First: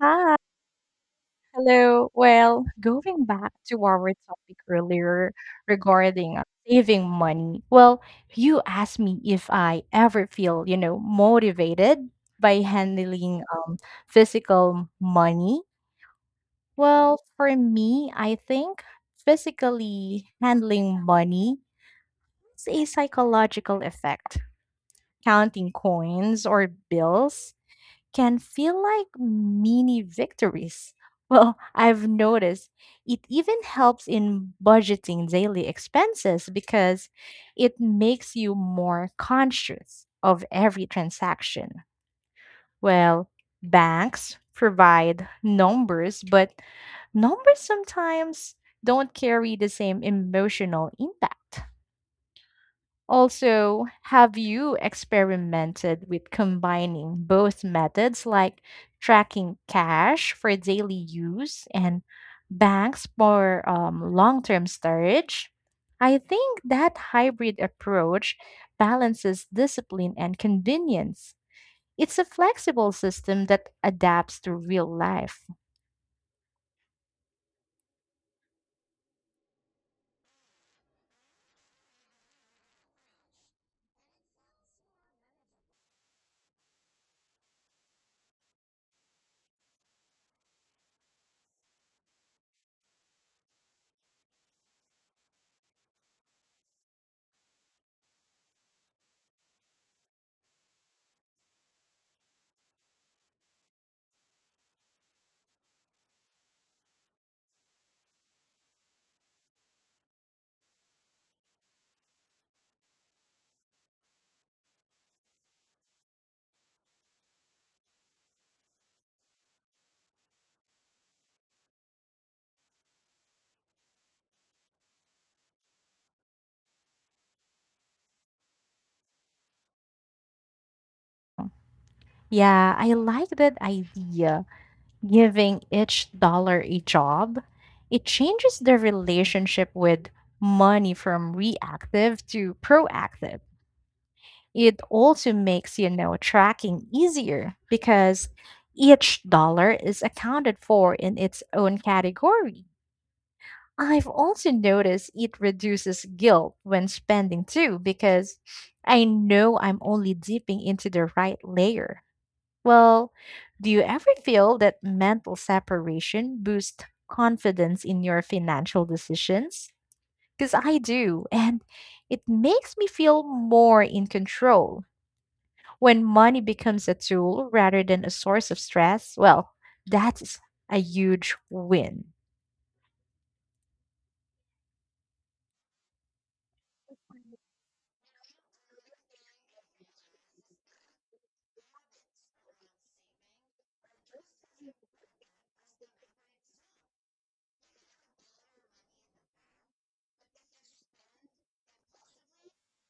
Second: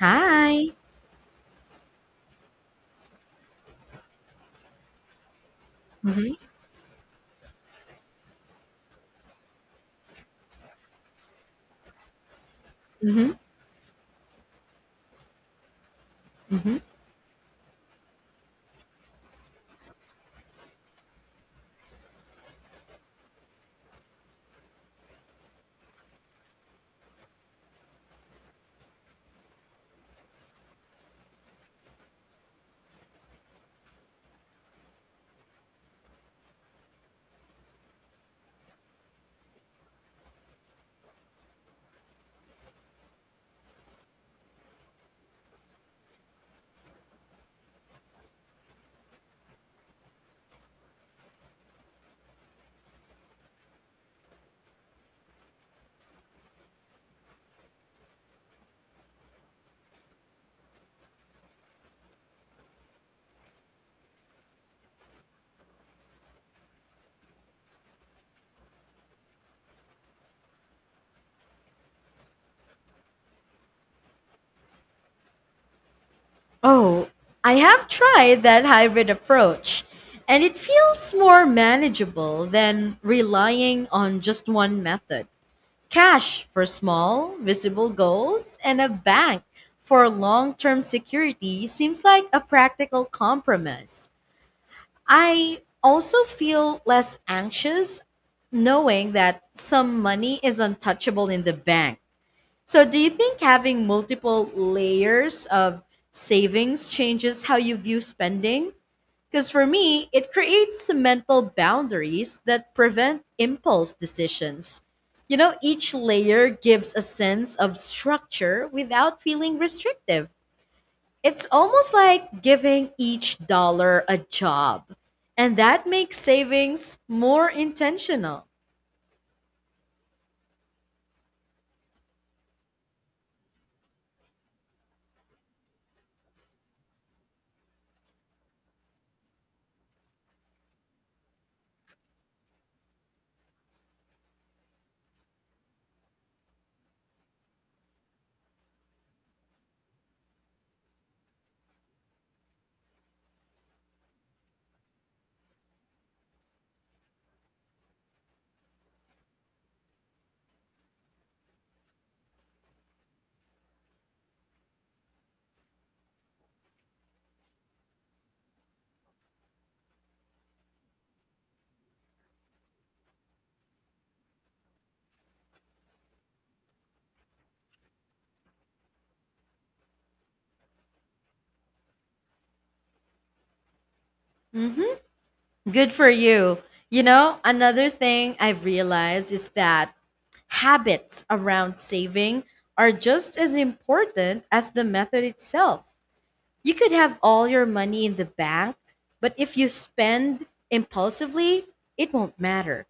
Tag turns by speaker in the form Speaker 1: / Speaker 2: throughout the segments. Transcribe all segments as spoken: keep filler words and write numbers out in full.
Speaker 1: Hi,
Speaker 2: Hi.
Speaker 1: hello. Well, going back to our topic earlier
Speaker 2: Mhm.
Speaker 1: regarding uh, saving money. Well, you asked me if I ever feel, you know, motivated by
Speaker 2: Mhm.
Speaker 1: handling um, physical money.
Speaker 2: Mhm.
Speaker 1: Well, for me, I think physically handling money is a psychological effect. Counting coins or bills can feel like mini victories. Well, I've noticed it even helps in budgeting daily expenses because it makes you more conscious of every transaction. Well, banks provide numbers, but numbers sometimes don't carry the same emotional impact. Also, have you experimented with combining both methods like tracking cash for daily use and banks for um, long term storage? I think that hybrid approach balances discipline and convenience. It's a flexible system that adapts to real life.
Speaker 2: Oh, I have tried that hybrid approach, and it feels more manageable than relying on just one method. Cash for small, visible goals and a bank for long-term security seems like a practical compromise. I also feel less anxious knowing that some money is untouchable in the bank. So, do you think having multiple layers of savings changes how you view spending? Because for me, it creates mental boundaries that prevent impulse decisions. You know, each layer gives a sense of structure without feeling restrictive. It's almost like giving each dollar a job, and that makes savings more intentional.
Speaker 1: Yeah, I like that idea giving each dollar a job, it changes their relationship with money from reactive to proactive. It also makes, you know, tracking easier because each dollar is accounted for in its own category. I've also noticed it reduces guilt when spending too because I know I'm only dipping into the right layer. Well, do you ever feel that mental separation boosts confidence in your financial decisions? Because I do, and it makes me feel more in control. When money becomes a tool rather than a source of stress, well, that's a huge win.
Speaker 2: Mhm. Good for you. You know, another thing I've realized is that habits around saving are just as important as the method itself. You could have all your money in the bank, but if you spend impulsively, it won't matter.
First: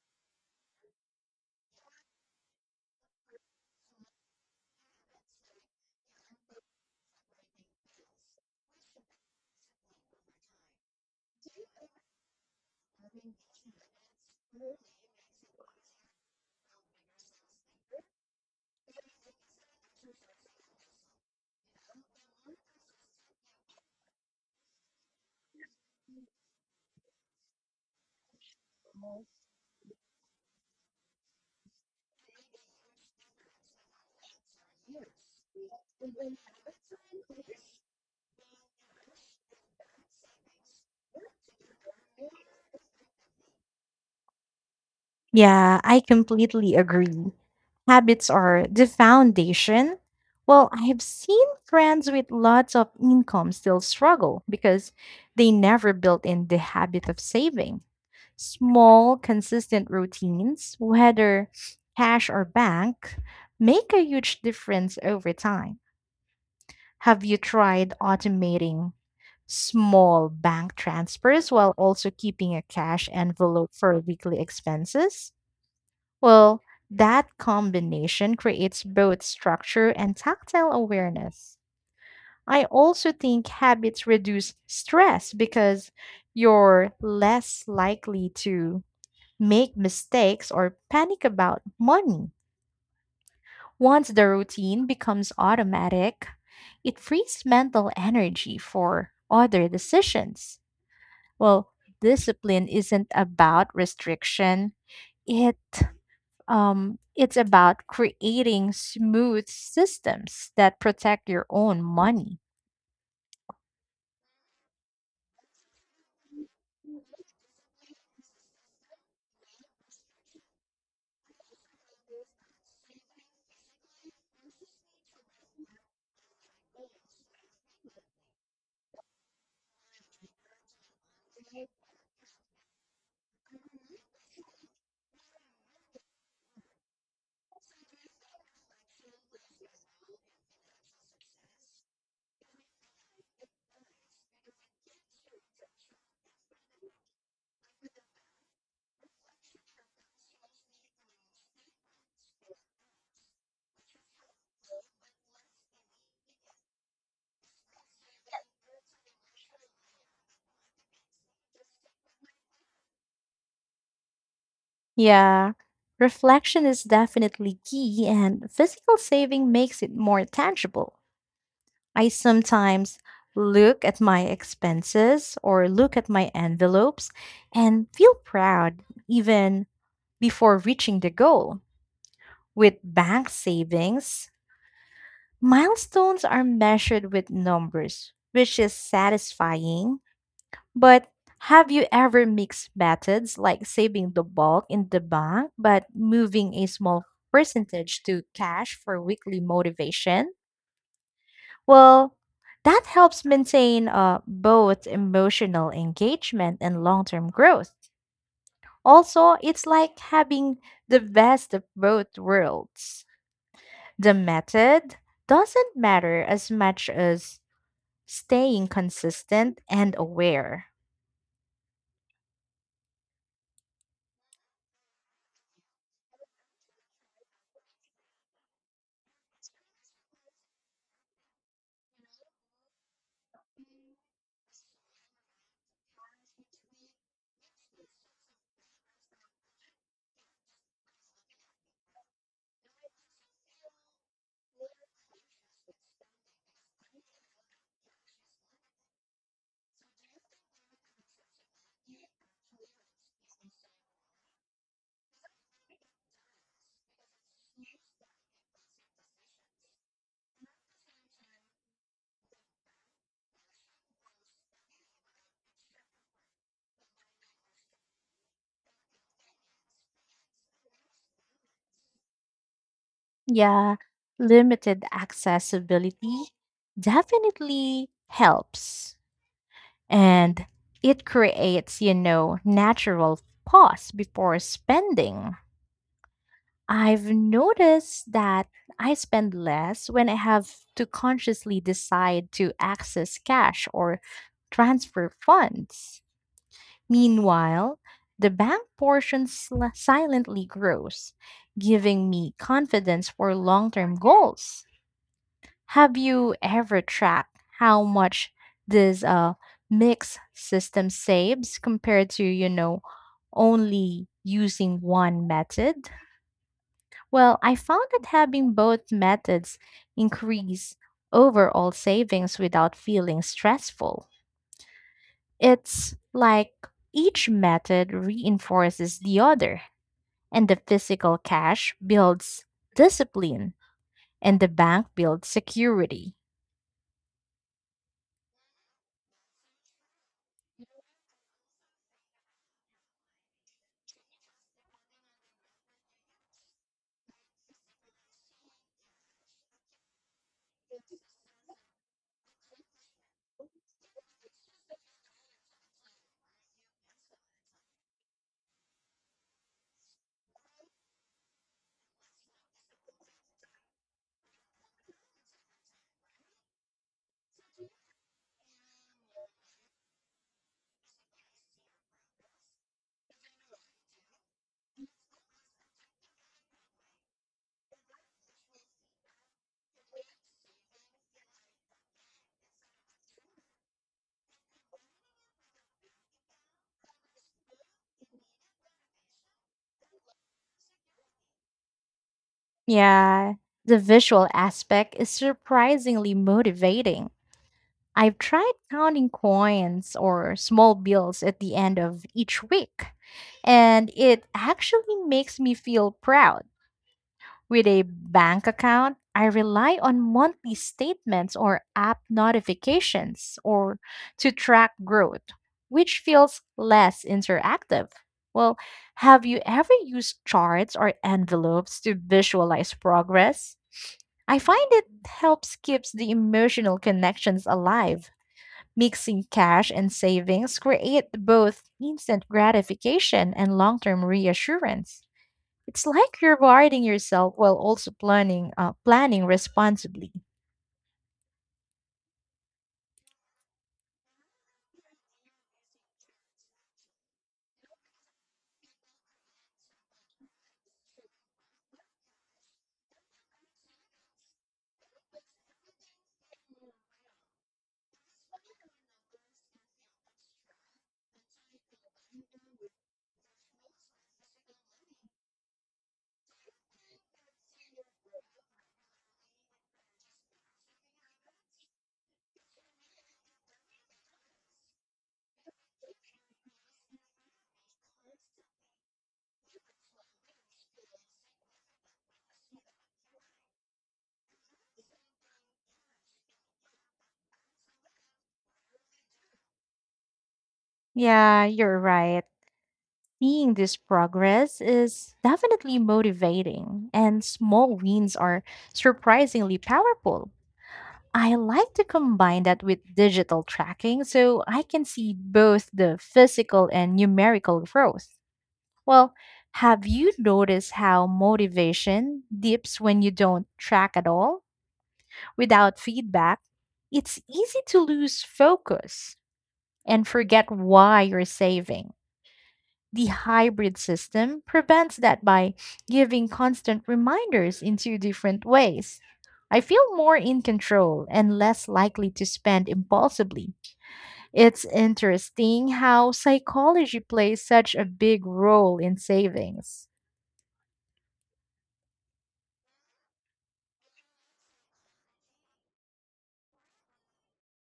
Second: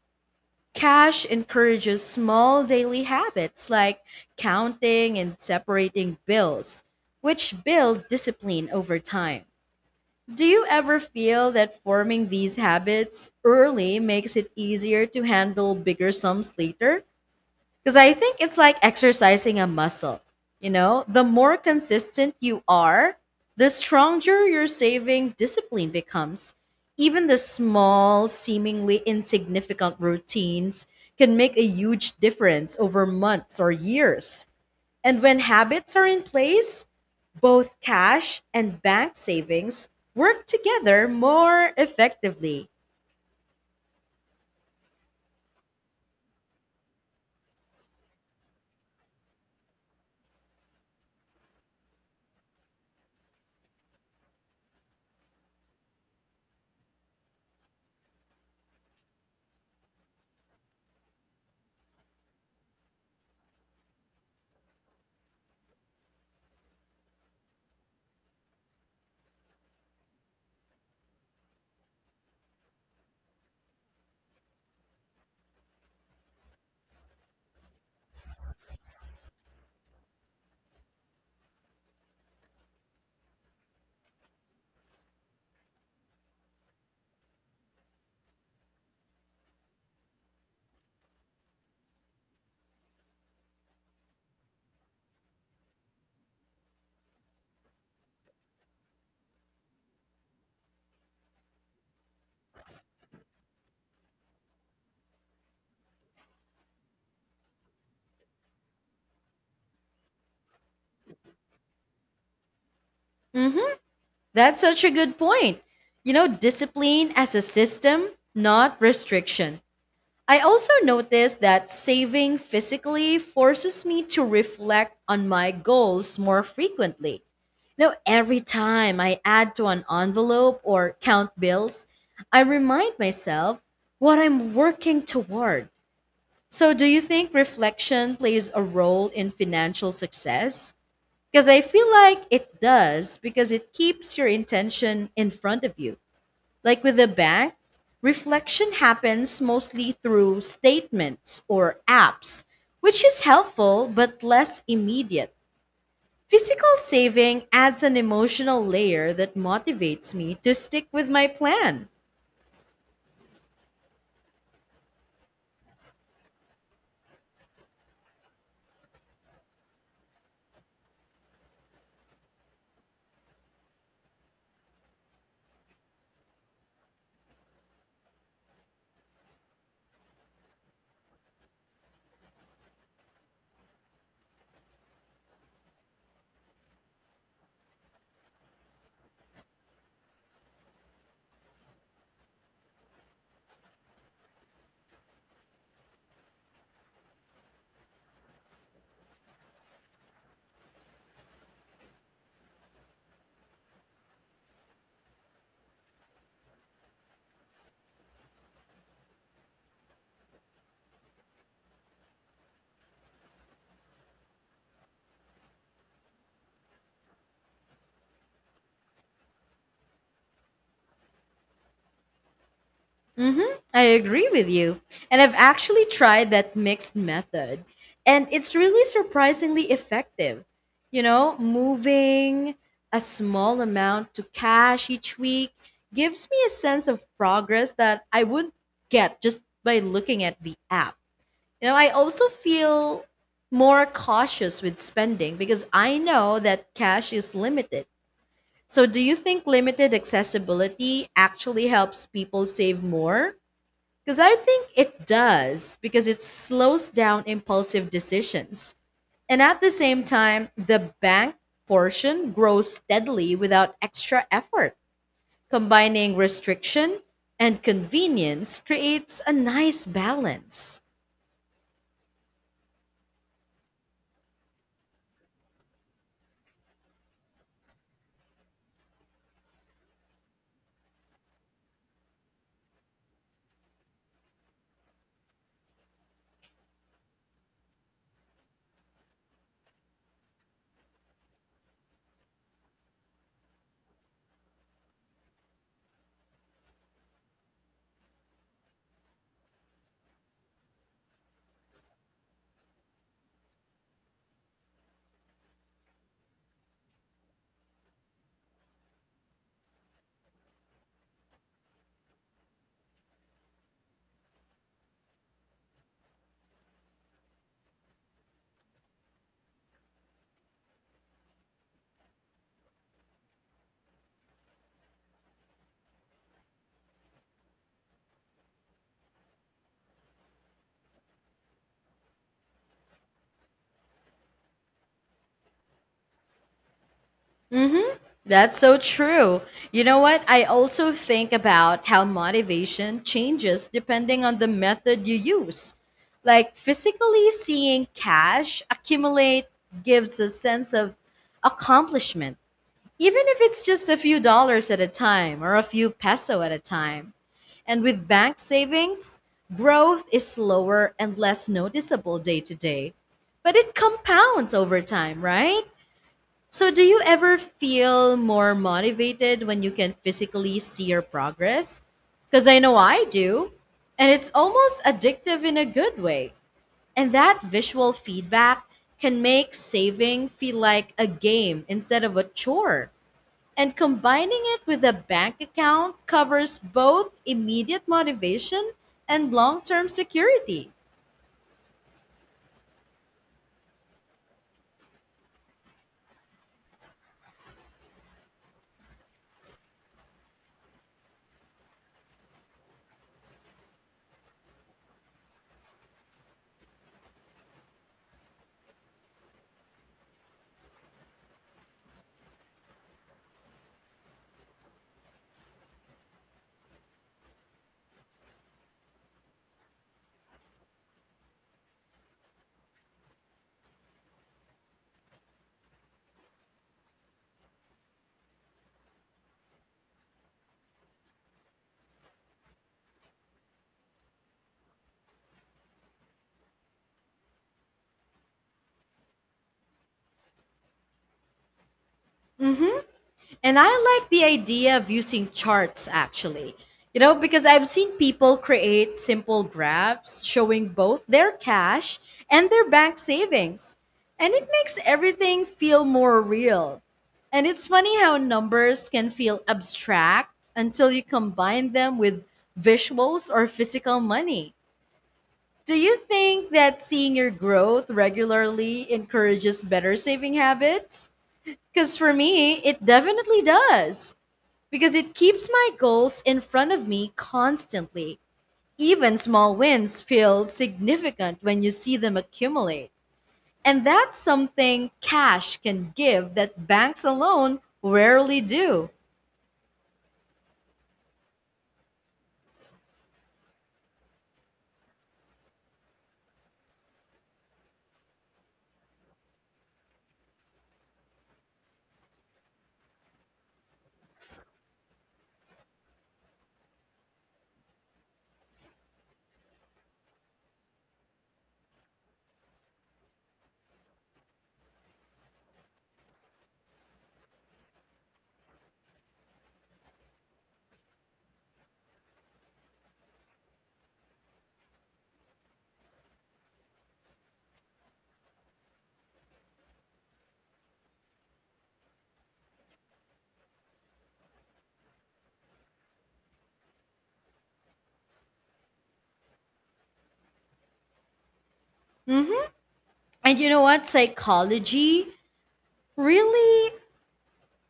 Speaker 2: Cash encourages small daily habits like counting and separating bills, which build discipline over time. Do you ever feel that forming these habits early makes it easier to handle bigger sums later? Because I think it's like exercising a muscle. You know, the more consistent you are, the stronger your saving discipline becomes. Even the small, seemingly insignificant routines can make a huge difference over months or years. And when habits are in place, both cash and bank savings work together more effectively.
Speaker 1: Yeah, I completely agree. Habits are the foundation. Well, I've seen friends with lots of income still struggle because they never built in the habit of saving. Small, consistent routines, whether cash or bank, make a huge difference over time. Have you tried automating small bank transfers while also keeping a cash envelope for weekly expenses? Well, that combination creates both structure and tactile awareness. I also think habits reduce stress because you're less likely to make mistakes or panic about money. Once the routine becomes automatic, it frees mental energy for other decisions. Well, discipline isn't about restriction, it Um, it's about creating smooth systems that protect your own money.
Speaker 2: Mhm. That's such a good point. You know, discipline as a system, not restriction. I also noticed that saving physically forces me to reflect on my goals more frequently. Now, every time I add to an envelope or count bills, I remind myself what I'm working toward. So, do you think reflection plays a role in financial success? Because I feel like it does, because it keeps your intention in front of you. Like with the bank, reflection happens mostly through statements or apps, which is helpful but less immediate. Physical saving adds an emotional layer that motivates me to stick with my plan.
Speaker 1: Yeah, reflection is definitely key, and physical saving makes it more tangible. I sometimes look at my expenses or look at my envelopes and feel proud even before reaching the goal. With bank savings, milestones are measured with numbers, which is satisfying. But have you ever mixed methods like saving the bulk in the bank but moving a small percentage to cash for weekly motivation? Well, that helps maintain uh, both emotional engagement and long term growth. Also, it's like having the best of both worlds. The method doesn't matter as much as staying consistent and aware.
Speaker 2: Mm-hmm. I agree with you. And I've actually tried that mixed method, and it's really surprisingly effective. You know, moving a small amount to cash each week gives me a sense of progress that I wouldn't get just by looking at the app. You know, I also feel more cautious with spending because I know that cash is limited. So, do you think limited accessibility actually helps people save more? Because I think it does, because it slows down impulsive decisions. And at the same time, the bank portion grows steadily without extra effort. Combining restriction and convenience creates a nice balance.
Speaker 1: Yeah, limited accessibility definitely helps. And it creates, you know, natural pause before spending. I've noticed that I spend less when I have to consciously decide to access cash or transfer funds. Meanwhile, the bank portion sl- silently grows, giving me confidence for long term goals. Have you ever tracked how much this uh, mixed system saves compared to, you know, only using one method? Well, I found that having both methods increase overall savings without feeling stressful. It's like each method reinforces the other, and the physical cash builds discipline and the bank builds security.
Speaker 2: Mm-hmm. That's so true. You know what? I also think about how motivation changes depending on the method you use. Like physically seeing cash accumulate gives a sense of accomplishment, even if it's just a few dollars at a time or a few peso at a time. And with bank savings, growth is slower and less noticeable day to day, but it compounds over time, right? So, do you ever feel more motivated when you can physically see your progress? Because I know I do. And it's almost addictive in a good way. And that visual feedback can make saving feel like a game instead of a chore. And combining it with a bank account covers both immediate motivation and long term security.
Speaker 1: Yeah, the visual aspect is surprisingly motivating. I've tried counting coins or small bills at the end of each week, and it actually makes me feel proud. With a bank account, I rely on monthly statements or app notifications or to track growth, which feels less interactive. Well, have you ever used charts or envelopes to visualize progress? I find it helps keeps the emotional connections alive. Mixing cash and savings create both instant gratification and long-term reassurance. It's like rewarding yourself while also planning uh, planning responsibly.
Speaker 2: Hmm. And I like the idea of using charts actually. You know, because I've seen people create simple graphs showing both their cash and their bank savings. And it makes everything feel more real. And it's funny how numbers can feel abstract until you combine them with visuals or physical money. Do you think that seeing your growth regularly encourages better saving habits? Because for me, it definitely does because it keeps my goals in front of me constantly. Even small wins feel significant when you see them accumulate. And that's something cash can give that banks alone rarely do.
Speaker 1: Yeah, you're right. Seeing this progress is definitely motivating, and small wins are surprisingly powerful. I like to combine that with digital tracking so I can see both the physical and numerical growth. Well, have you noticed how motivation dips when you don't track at all? Without feedback, it's easy to lose focus and forget why you're saving. The hybrid system prevents that by giving constant reminders in two different ways. I feel more in control and less likely to spend impulsively. It's interesting how psychology plays such a big role in savings.
Speaker 2: Hmm. And you know what? Psychology really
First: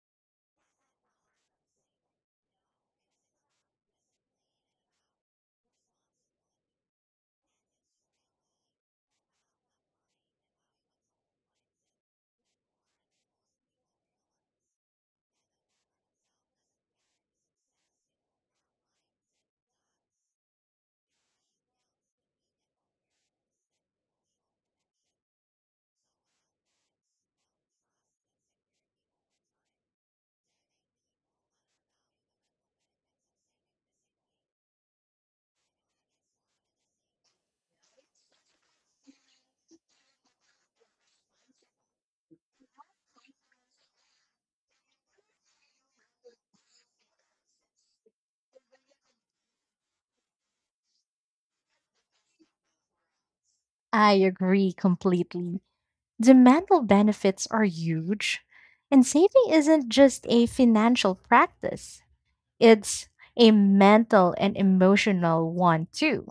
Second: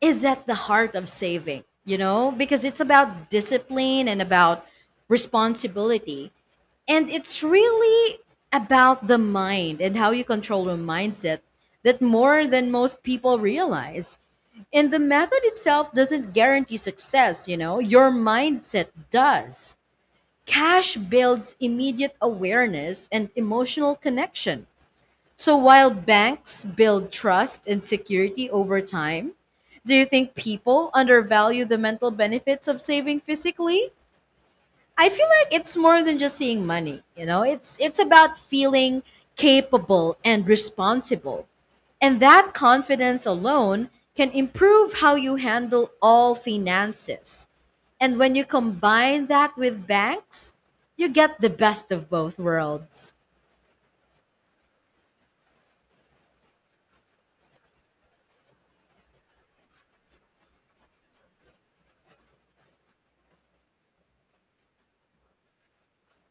Speaker 2: is at the heart of saving, you know, because it's about discipline and about responsibility. And it's really about the mind and how you control your mindset that more than most people realize. And the method itself doesn't guarantee success, you know, your mindset does. Cash builds immediate awareness and emotional connection. So while banks build trust and security over time, do you think people undervalue the mental benefits of saving physically? I feel like it's more than just seeing money, you know? It's it's about feeling capable and responsible. And that confidence alone can improve how you handle all finances. And when you combine that with banks, you get the best of both worlds.
Speaker 1: I agree completely. The mental benefits are huge, and saving isn't just a financial practice, it's a mental and emotional one too.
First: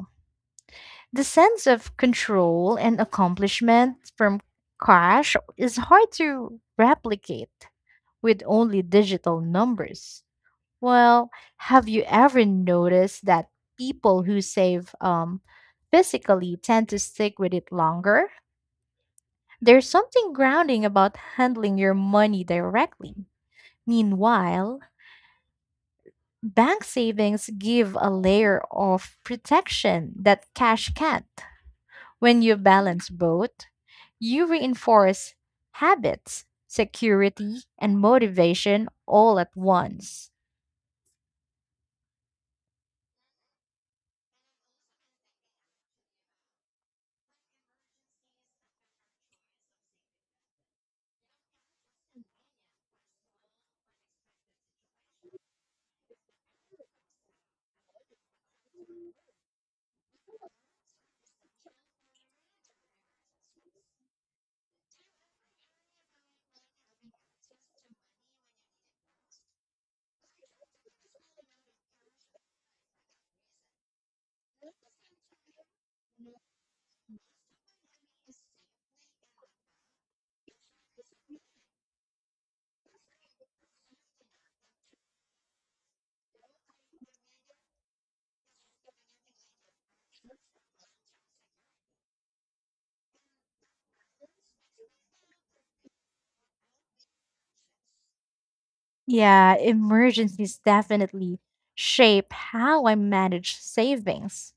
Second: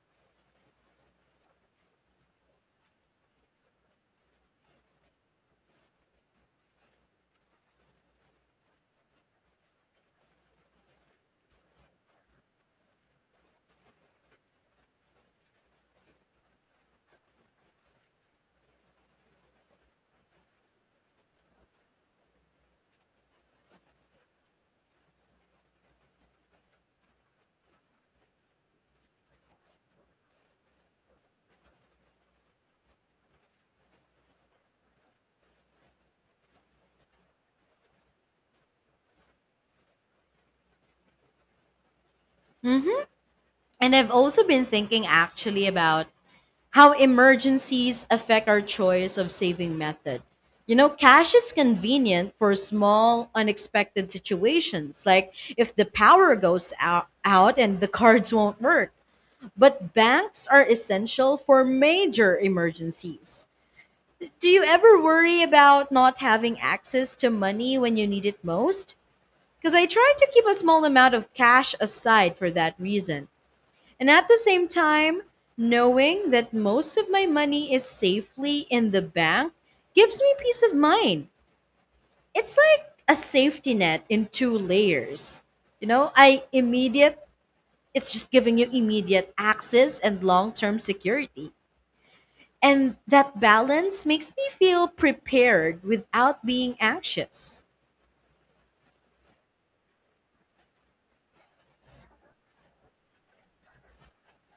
Speaker 1: The sense of control and accomplishment from cash is hard to replicate with only digital numbers. Well, have you ever noticed that people who save um, physically tend to stick with it longer? There's something grounding about handling your money directly. Meanwhile, bank savings give a layer of protection that cash can't. When you balance both, you reinforce habits, security, and motivation all at once.
Speaker 2: Hmm. And I've also been thinking actually about how emergencies affect our choice of saving method. You know, cash is convenient for small, unexpected situations, like if the power goes out, out and the cards won't work. But banks are essential for major emergencies. Do you ever worry about not having access to money when you need it most? Because I try to keep a small amount of cash aside for that reason. And at the same time, knowing that most of my money is safely in the bank gives me peace of mind. It's like a safety net in two layers. You know, I immediate, it's just giving you immediate access and long term security. And that balance makes me feel prepared without being anxious.
Speaker 1: Yeah, emergencies definitely shape how I manage savings.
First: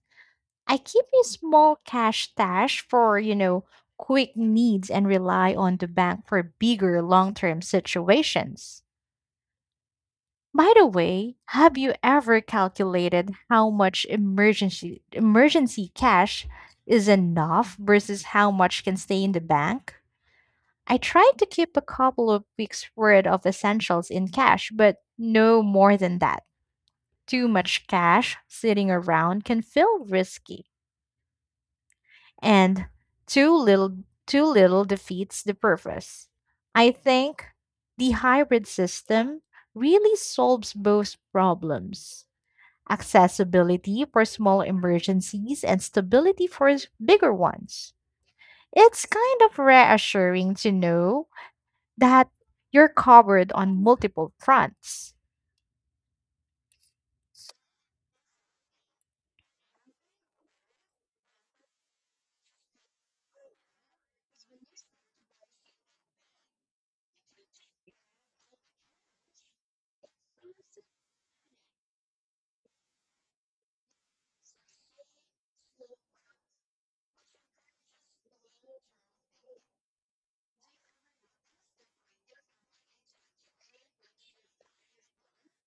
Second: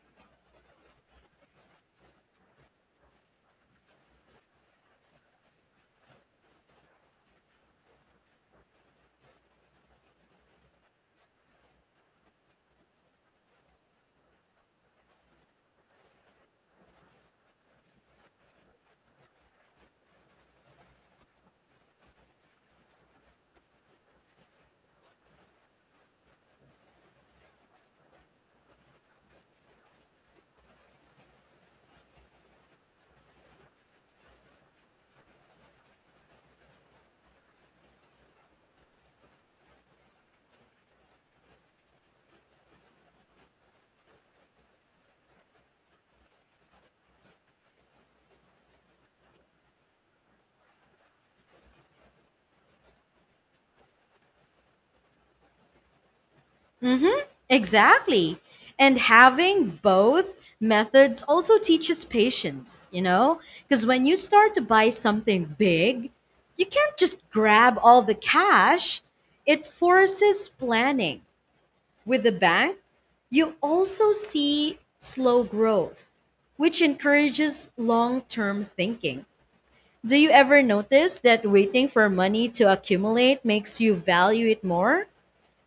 Speaker 1: I keep a small cash stash for, you know, quick needs and rely on the bank for bigger long-term situations. By the way, have you ever calculated how much emergency emergency cash is enough versus how much can stay in the bank? I tried to keep a couple of weeks worth of essentials in cash, but no more than that. Too much cash sitting around can feel risky, and too little too little defeats the purpose. I think the hybrid system really solves both problems. Accessibility for small emergencies and stability for s- bigger ones. It's kind of reassuring to know that you're covered on multiple fronts.
Speaker 2: Mm-hmm, exactly. And having both methods also teaches patience, you know? Because when you start to buy something big, you can't just grab all the cash. It forces planning. With the bank, you also see slow growth, which encourages long term thinking. Do you ever notice that waiting for money to accumulate makes you value it more?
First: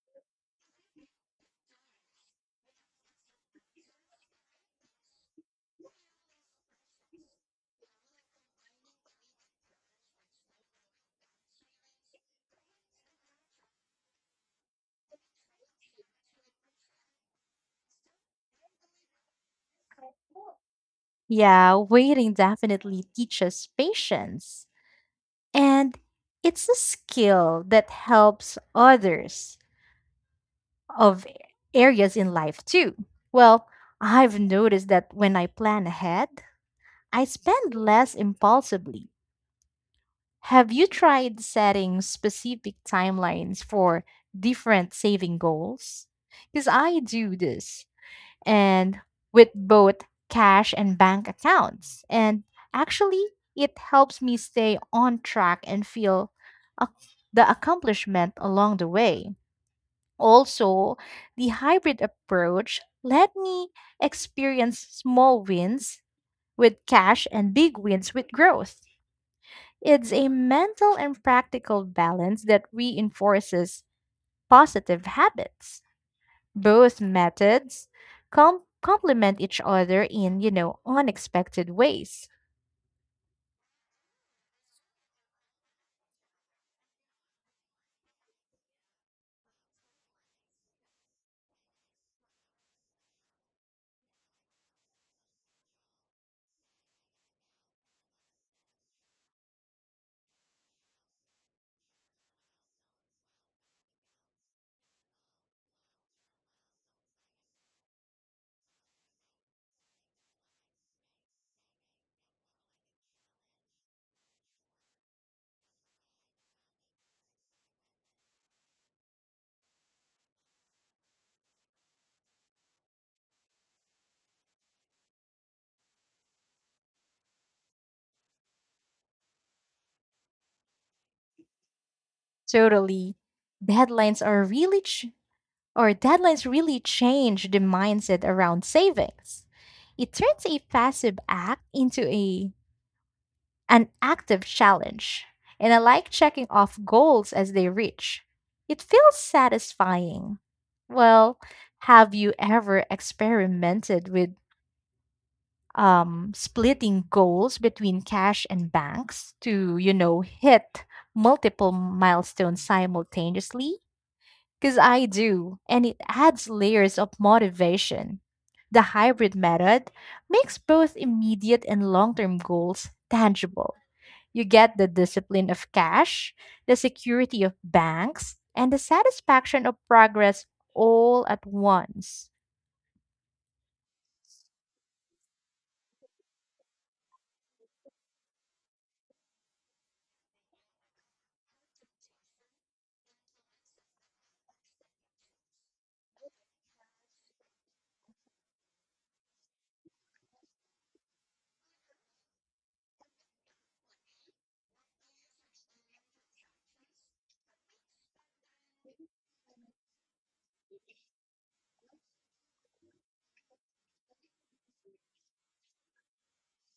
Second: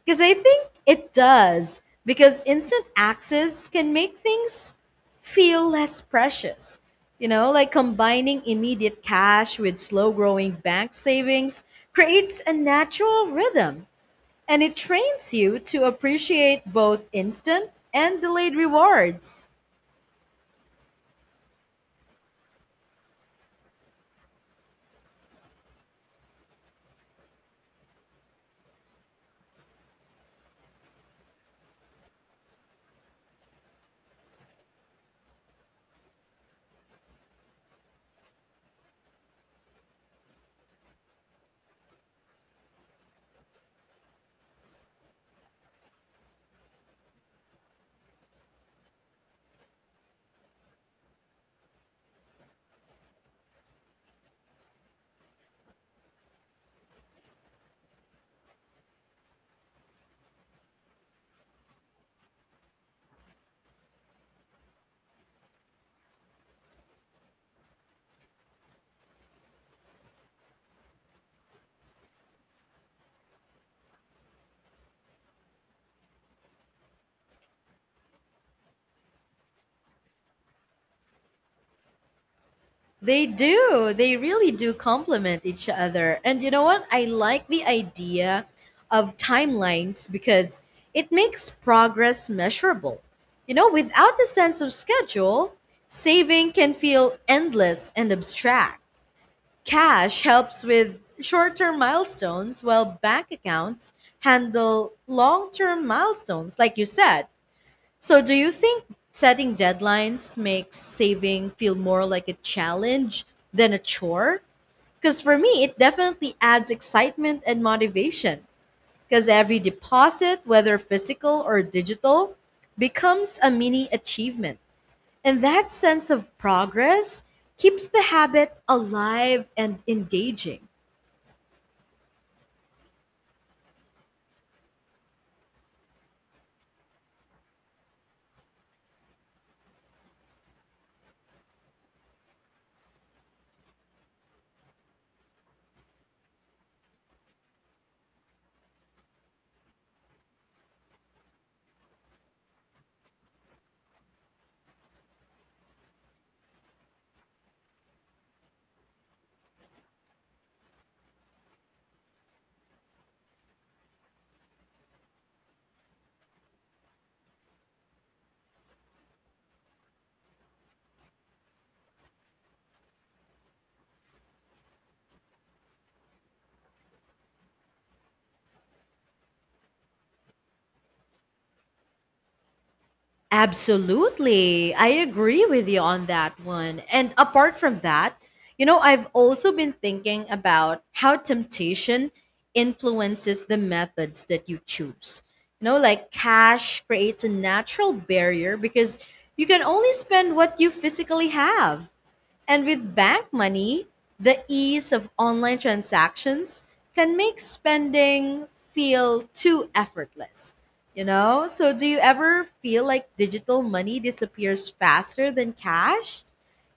Speaker 2: Because I think it does. Because instant access can make things feel less precious. You know, like combining immediate cash with slow growing bank savings creates a natural rhythm and it trains you to appreciate both instant and delayed rewards.
Speaker 1: Yeah, waiting definitely teaches patience. And it's a skill that helps others of areas in life too. Well, I've noticed that when I plan ahead, I spend less impulsively. Have you tried setting specific timelines for different saving goals? Because I do this and with both cash and bank accounts. And actually, it helps me stay on track and feel ac- the accomplishment along the way. Also, the hybrid approach let me experience small wins with cash and big wins with growth. It's a mental and practical balance that reinforces positive habits. Both methods com- complement each other in, you know, unexpected ways.
Speaker 2: They do. They really do complement each other. And you know what? I like the idea of timelines because it makes progress measurable. You know, without a sense of schedule, saving can feel endless and abstract. Cash helps with short term milestones, while bank accounts handle long term milestones, like you said. So, do you think setting deadlines makes saving feel more like a challenge than a chore? Because for me, it definitely adds excitement and motivation. Because every deposit, whether physical or digital, becomes a mini achievement. And that sense of progress keeps the habit alive and engaging.
Speaker 1: Totally. Deadlines are really ch- or deadlines really change the mindset around savings. It turns a passive act into a an active challenge. And I like checking off goals as they reach. It feels satisfying. Well, have you ever experimented with um, splitting goals between cash and banks to, you know, hit multiple milestones simultaneously? Because I do, and it adds layers of motivation. The hybrid method makes both immediate and long term goals tangible. You get the discipline of cash, the security of banks, and the satisfaction of progress all at once.
Speaker 2: Absolutely. I agree with you on that one. And apart from that, you know, I've also been thinking about how temptation influences the methods that you choose. You know, like cash creates a natural barrier because you can only spend what you physically have. And with bank money, the ease of online transactions can make spending feel too effortless. You know? So, do you ever feel like digital money disappears faster than cash?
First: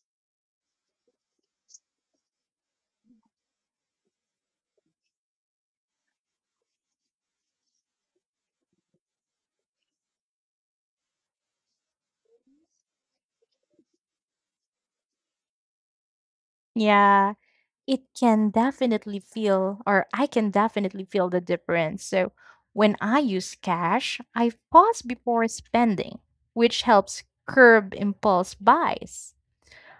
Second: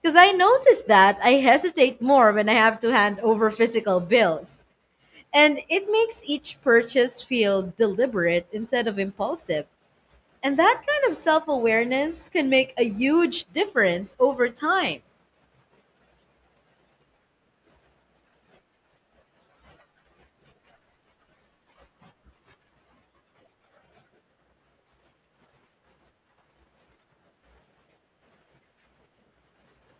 Speaker 2: Because I noticed that I hesitate more when I have to hand over physical bills. And it makes each purchase feel deliberate instead of impulsive. And that kind of self awareness can make a huge difference over time.
Speaker 1: Yeah, it can definitely feel or I can definitely feel the difference. So when I use cash, I pause before spending, which helps curb impulse buys.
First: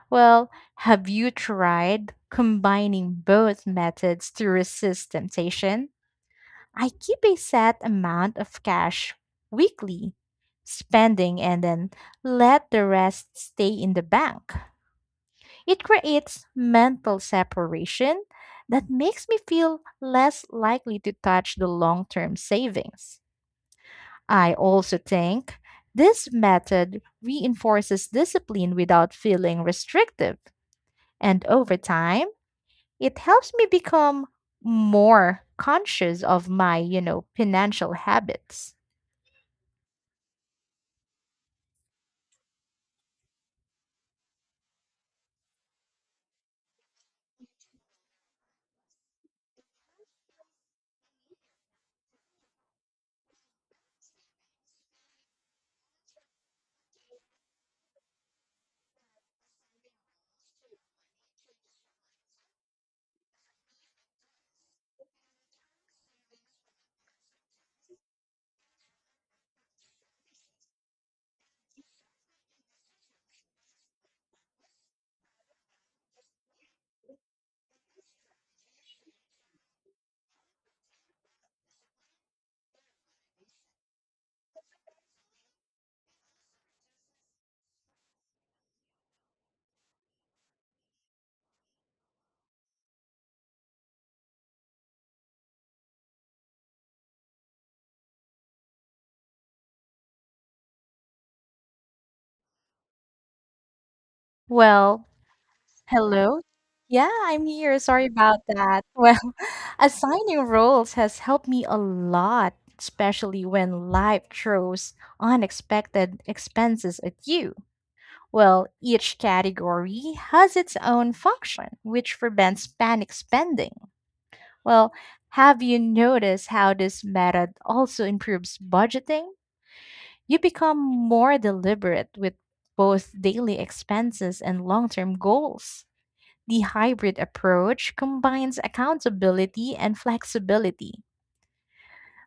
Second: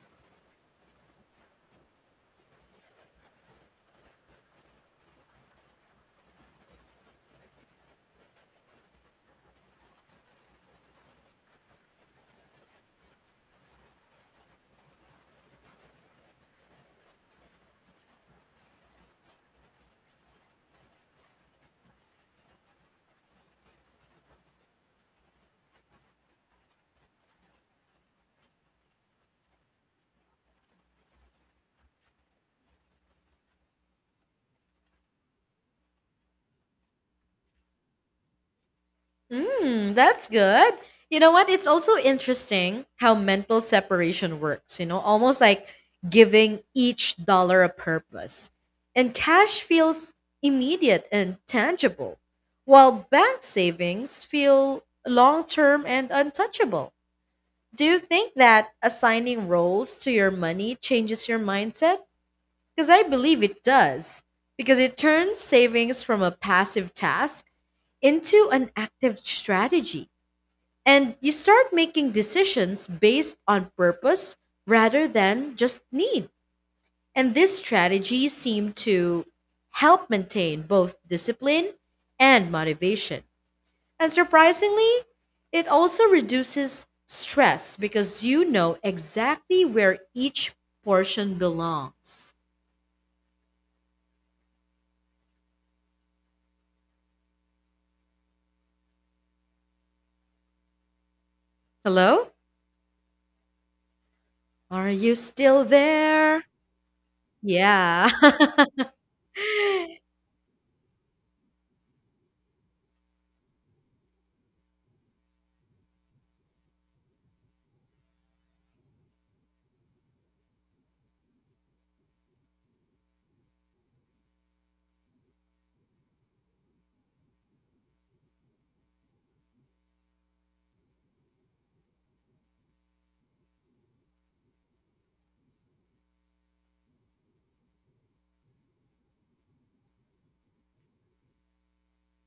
Speaker 1: Well, have you tried combining both methods to resist temptation? I keep a set amount of cash weekly spending and then let the rest stay in the bank. It creates mental separation that makes me feel less likely to touch the long term savings. I also think this method reinforces discipline without feeling restrictive. And over time, it helps me become more conscious of my, you know, financial habits.
Speaker 2: Mm, that's good. You know what? It's also interesting how mental separation works, you know, almost like giving each dollar a purpose. And cash feels immediate and tangible, while bank savings feel long term and untouchable. Do you think that assigning roles to your money changes your mindset? Because I believe it does, because it turns savings from a passive task into an active strategy. And you start making decisions based on purpose rather than just need. And this strategy seemed to help maintain both discipline and motivation. And surprisingly, it also reduces stress because you know exactly where each portion belongs. Hello? Are
Speaker 1: Well,
Speaker 2: you still
Speaker 1: hello.
Speaker 2: there?
Speaker 1: Yeah, I'm here. Sorry
Speaker 2: Yeah.
Speaker 1: about that. Well,
Speaker 2: Hmm.
Speaker 1: assigning roles has helped me a lot, especially when life throws unexpected expenses at you. Well, each category has its own function, which prevents panic spending. Well, have you noticed how this method also improves budgeting? You become more deliberate with both daily expenses and long term goals. The hybrid approach combines accountability and flexibility,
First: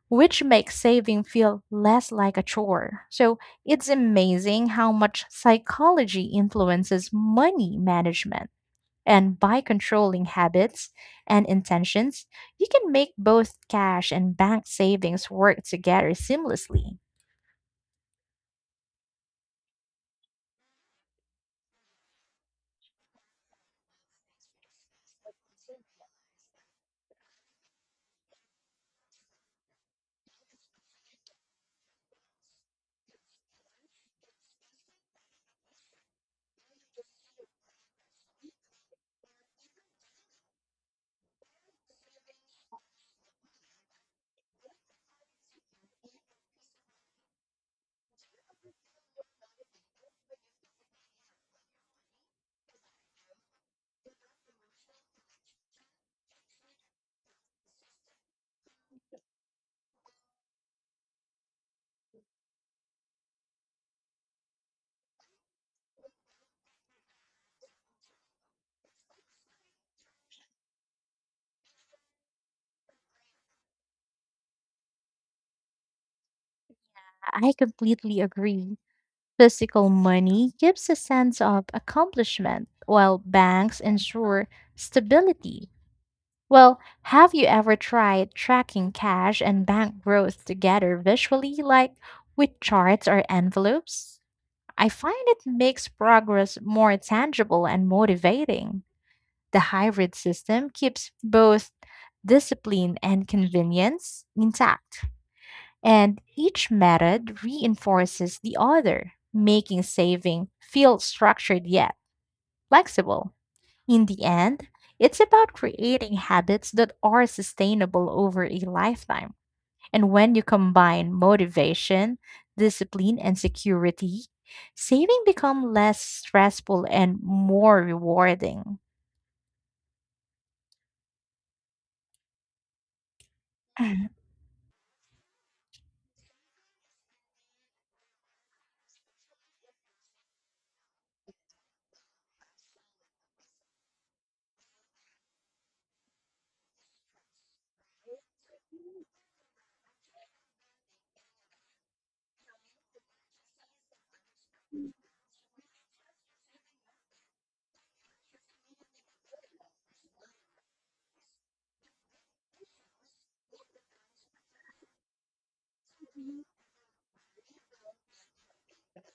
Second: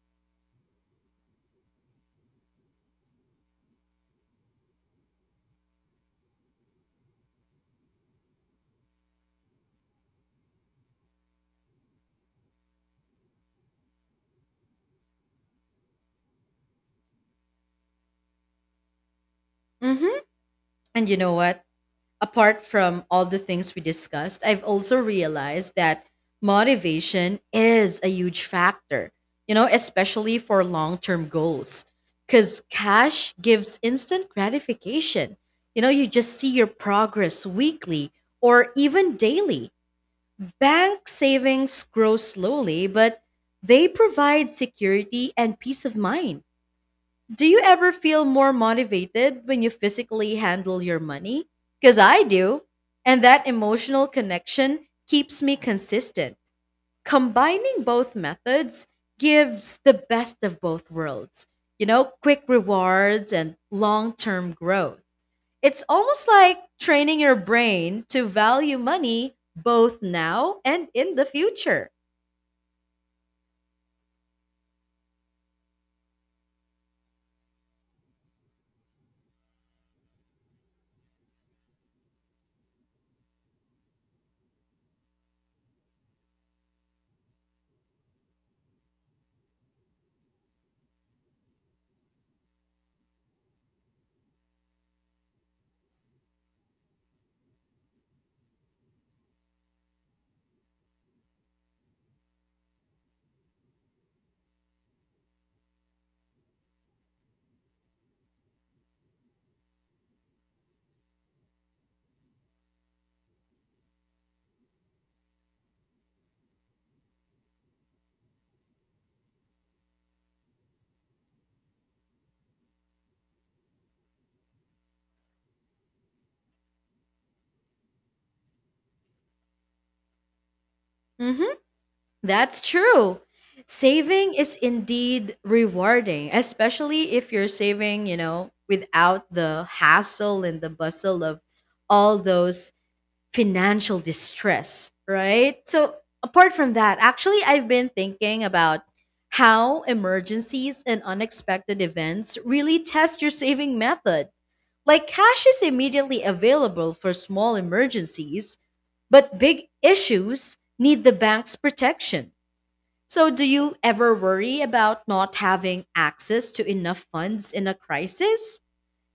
Speaker 1: which makes saving feel less like a chore. So it's amazing how much psychology influences money management. And by controlling habits and intentions, you can make both cash and bank savings work together seamlessly.
Speaker 2: And you know what? Apart from all the things we discussed, I've also realized that motivation is a huge factor, you know, especially for long term goals. Because cash gives instant gratification. You know, you just see your progress weekly or even daily. Bank savings grow slowly, but they provide security and peace of mind. Do you ever feel more motivated when you physically handle your money? Because I do. And that emotional connection keeps me consistent. Combining both methods gives the best of both worlds, you know, quick rewards and long term growth. It's almost like training your brain to value money both now and in the future.
Speaker 1: I completely agree. Physical money gives a sense of accomplishment, while banks ensure stability. Well, have you ever tried tracking cash and bank growth together visually, like with charts or envelopes? I find it makes progress more tangible and motivating. The hybrid system keeps both discipline and convenience intact, and each method reinforces the other, making saving feel structured yet flexible. In the end, it's about creating habits that are sustainable over a lifetime. And when you combine motivation, discipline, and security, saving become less stressful and more rewarding.
Speaker 2: Hmm. That's true. Saving is indeed rewarding, especially if you're saving, you know, without the hassle and the bustle of all those financial distress, right? So, apart from that, actually, I've been thinking about how emergencies and unexpected events really test your saving method. Like, cash is immediately available for small emergencies, but big issues need the bank's protection. So, do you ever worry about not having access to enough funds in a crisis?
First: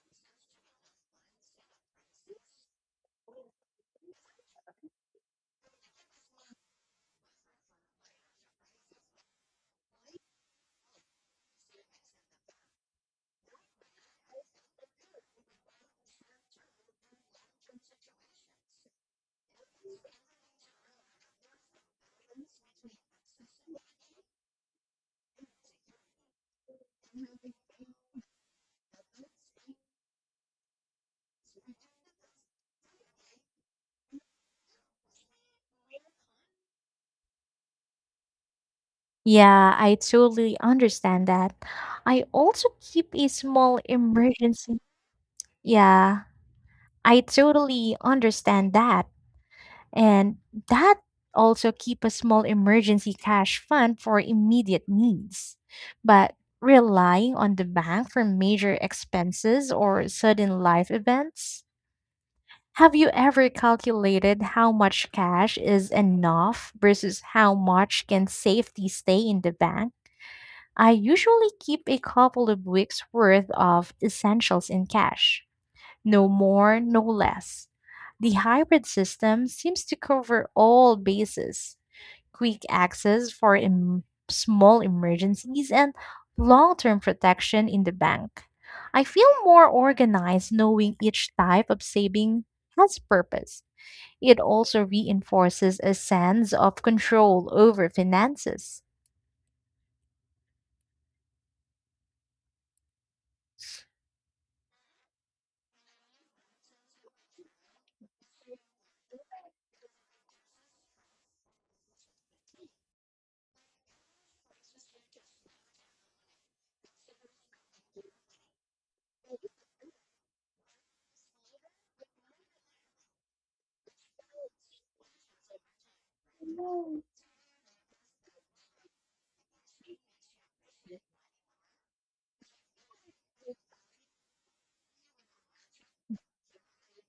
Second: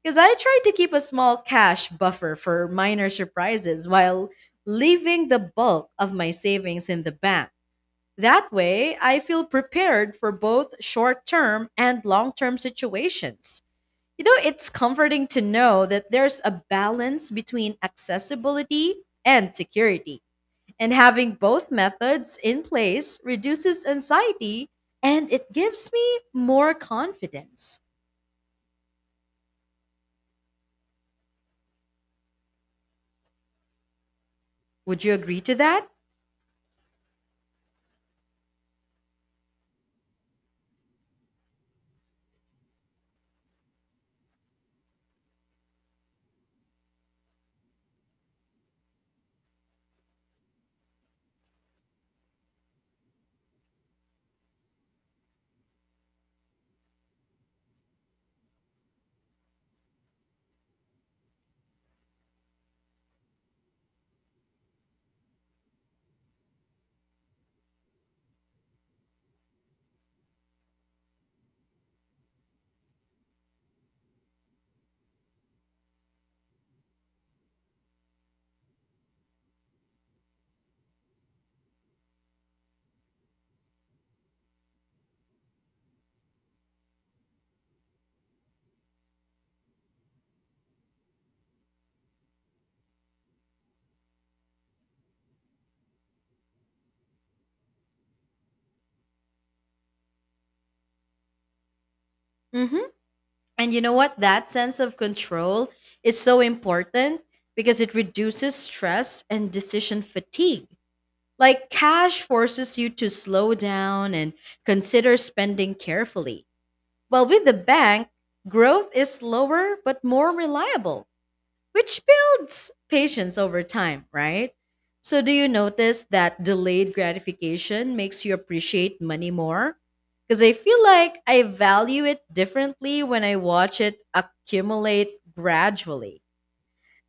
Speaker 2: Because I try to keep a small cash buffer for minor surprises while leaving the bulk of my savings in the bank. That way, I feel prepared for both short term and long term situations. You know, it's comforting to know that there's a balance between accessibility and security. And having both methods in place reduces anxiety and it gives me more confidence. Would you agree to that?
Speaker 1: Yeah, I totally understand that. I also keep a small emergency. Yeah, I totally understand that. And that also keep a small emergency cash fund for immediate needs. But relying on the bank for major expenses or sudden life events, have you ever calculated how much cash is enough versus how much can safely stay in the bank? I usually keep a couple of weeks worth of essentials in cash. No more, no less. The hybrid system seems to cover all bases quick access for em- small emergencies and long term protection in the bank. I feel more organized knowing each type of saving has purpose. It also reinforces a sense of control over finances.
Speaker 2: Hmm. And you know what? That sense of control is so important because it reduces stress and decision fatigue. Like, cash forces you to slow down and consider spending carefully. While with the bank, growth is slower but more reliable, which builds patience over time, right? So, do you notice that delayed gratification makes you appreciate money more? Because I feel like I value it differently when I watch it accumulate gradually.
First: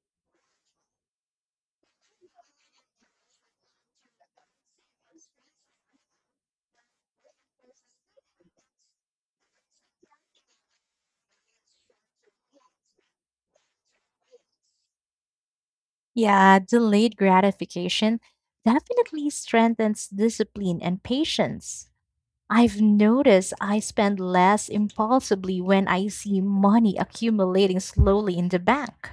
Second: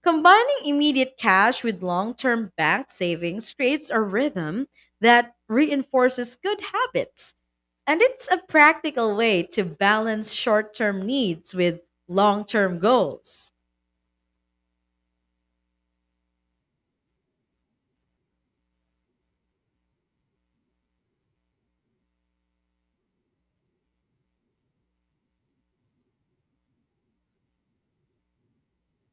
Speaker 2: Combining immediate cash with long term bank savings creates a rhythm that reinforces good habits. And it's a practical way to balance short term needs with long term goals.
Speaker 1: Yeah, delayed gratification definitely strengthens discipline and patience. I've noticed I spend less impulsively when I see money accumulating slowly in the bank.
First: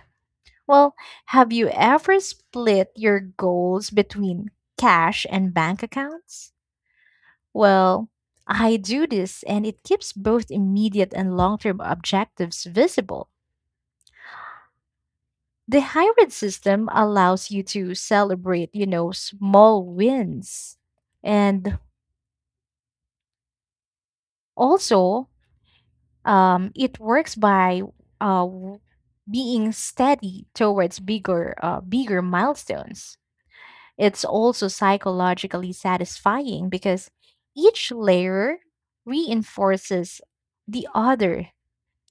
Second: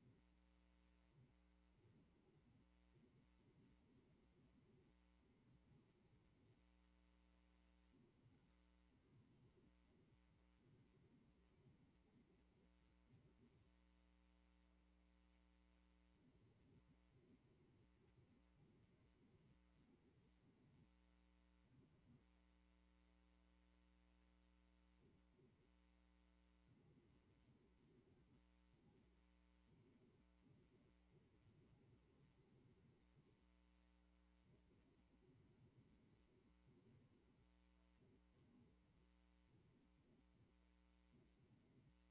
Speaker 1: Well, have you ever split your goals between cash and bank accounts? Well, I do this and it keeps both immediate and long term objectives visible. The hybrid system allows you to celebrate, you know, small wins. And also, Um, it works by uh, w- being steady towards bigger, uh, bigger milestones. It's also psychologically satisfying because each layer reinforces the other,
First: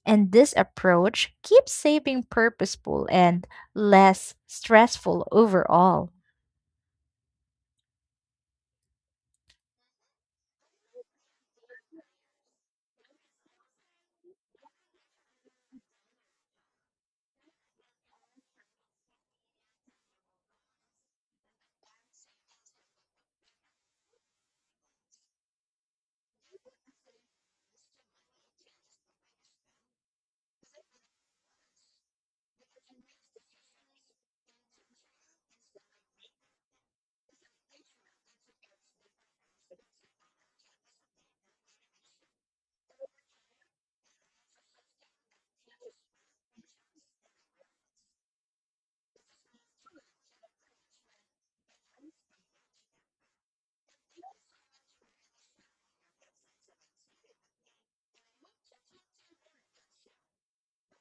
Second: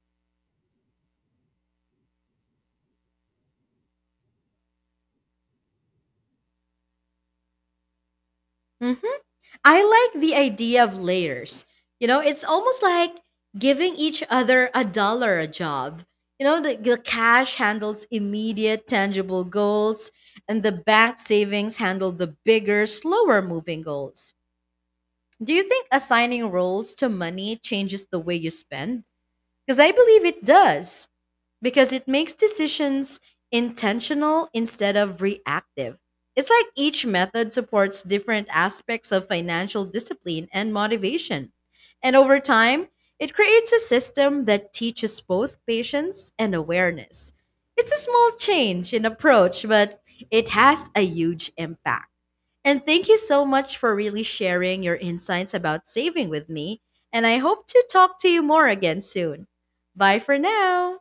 Speaker 1: and this approach keeps saving purposeful and less stressful overall.
Speaker 2: Mhm. I like the idea of layers. You know, it's almost like giving each other a dollar a job. You know, the, the cash handles immediate, tangible goals, and the bank savings handle the bigger, slower moving goals. Do you think assigning roles to money changes the way you spend? Because I believe it does because it makes decisions intentional instead of reactive. It's like each method supports different aspects of financial discipline and motivation. And over time, it creates a system that teaches both patience and awareness. It's a small change in approach, but it has a huge impact. And thank you so much for really sharing your insights about saving with me. And I hope to talk to you more again soon. Bye for now.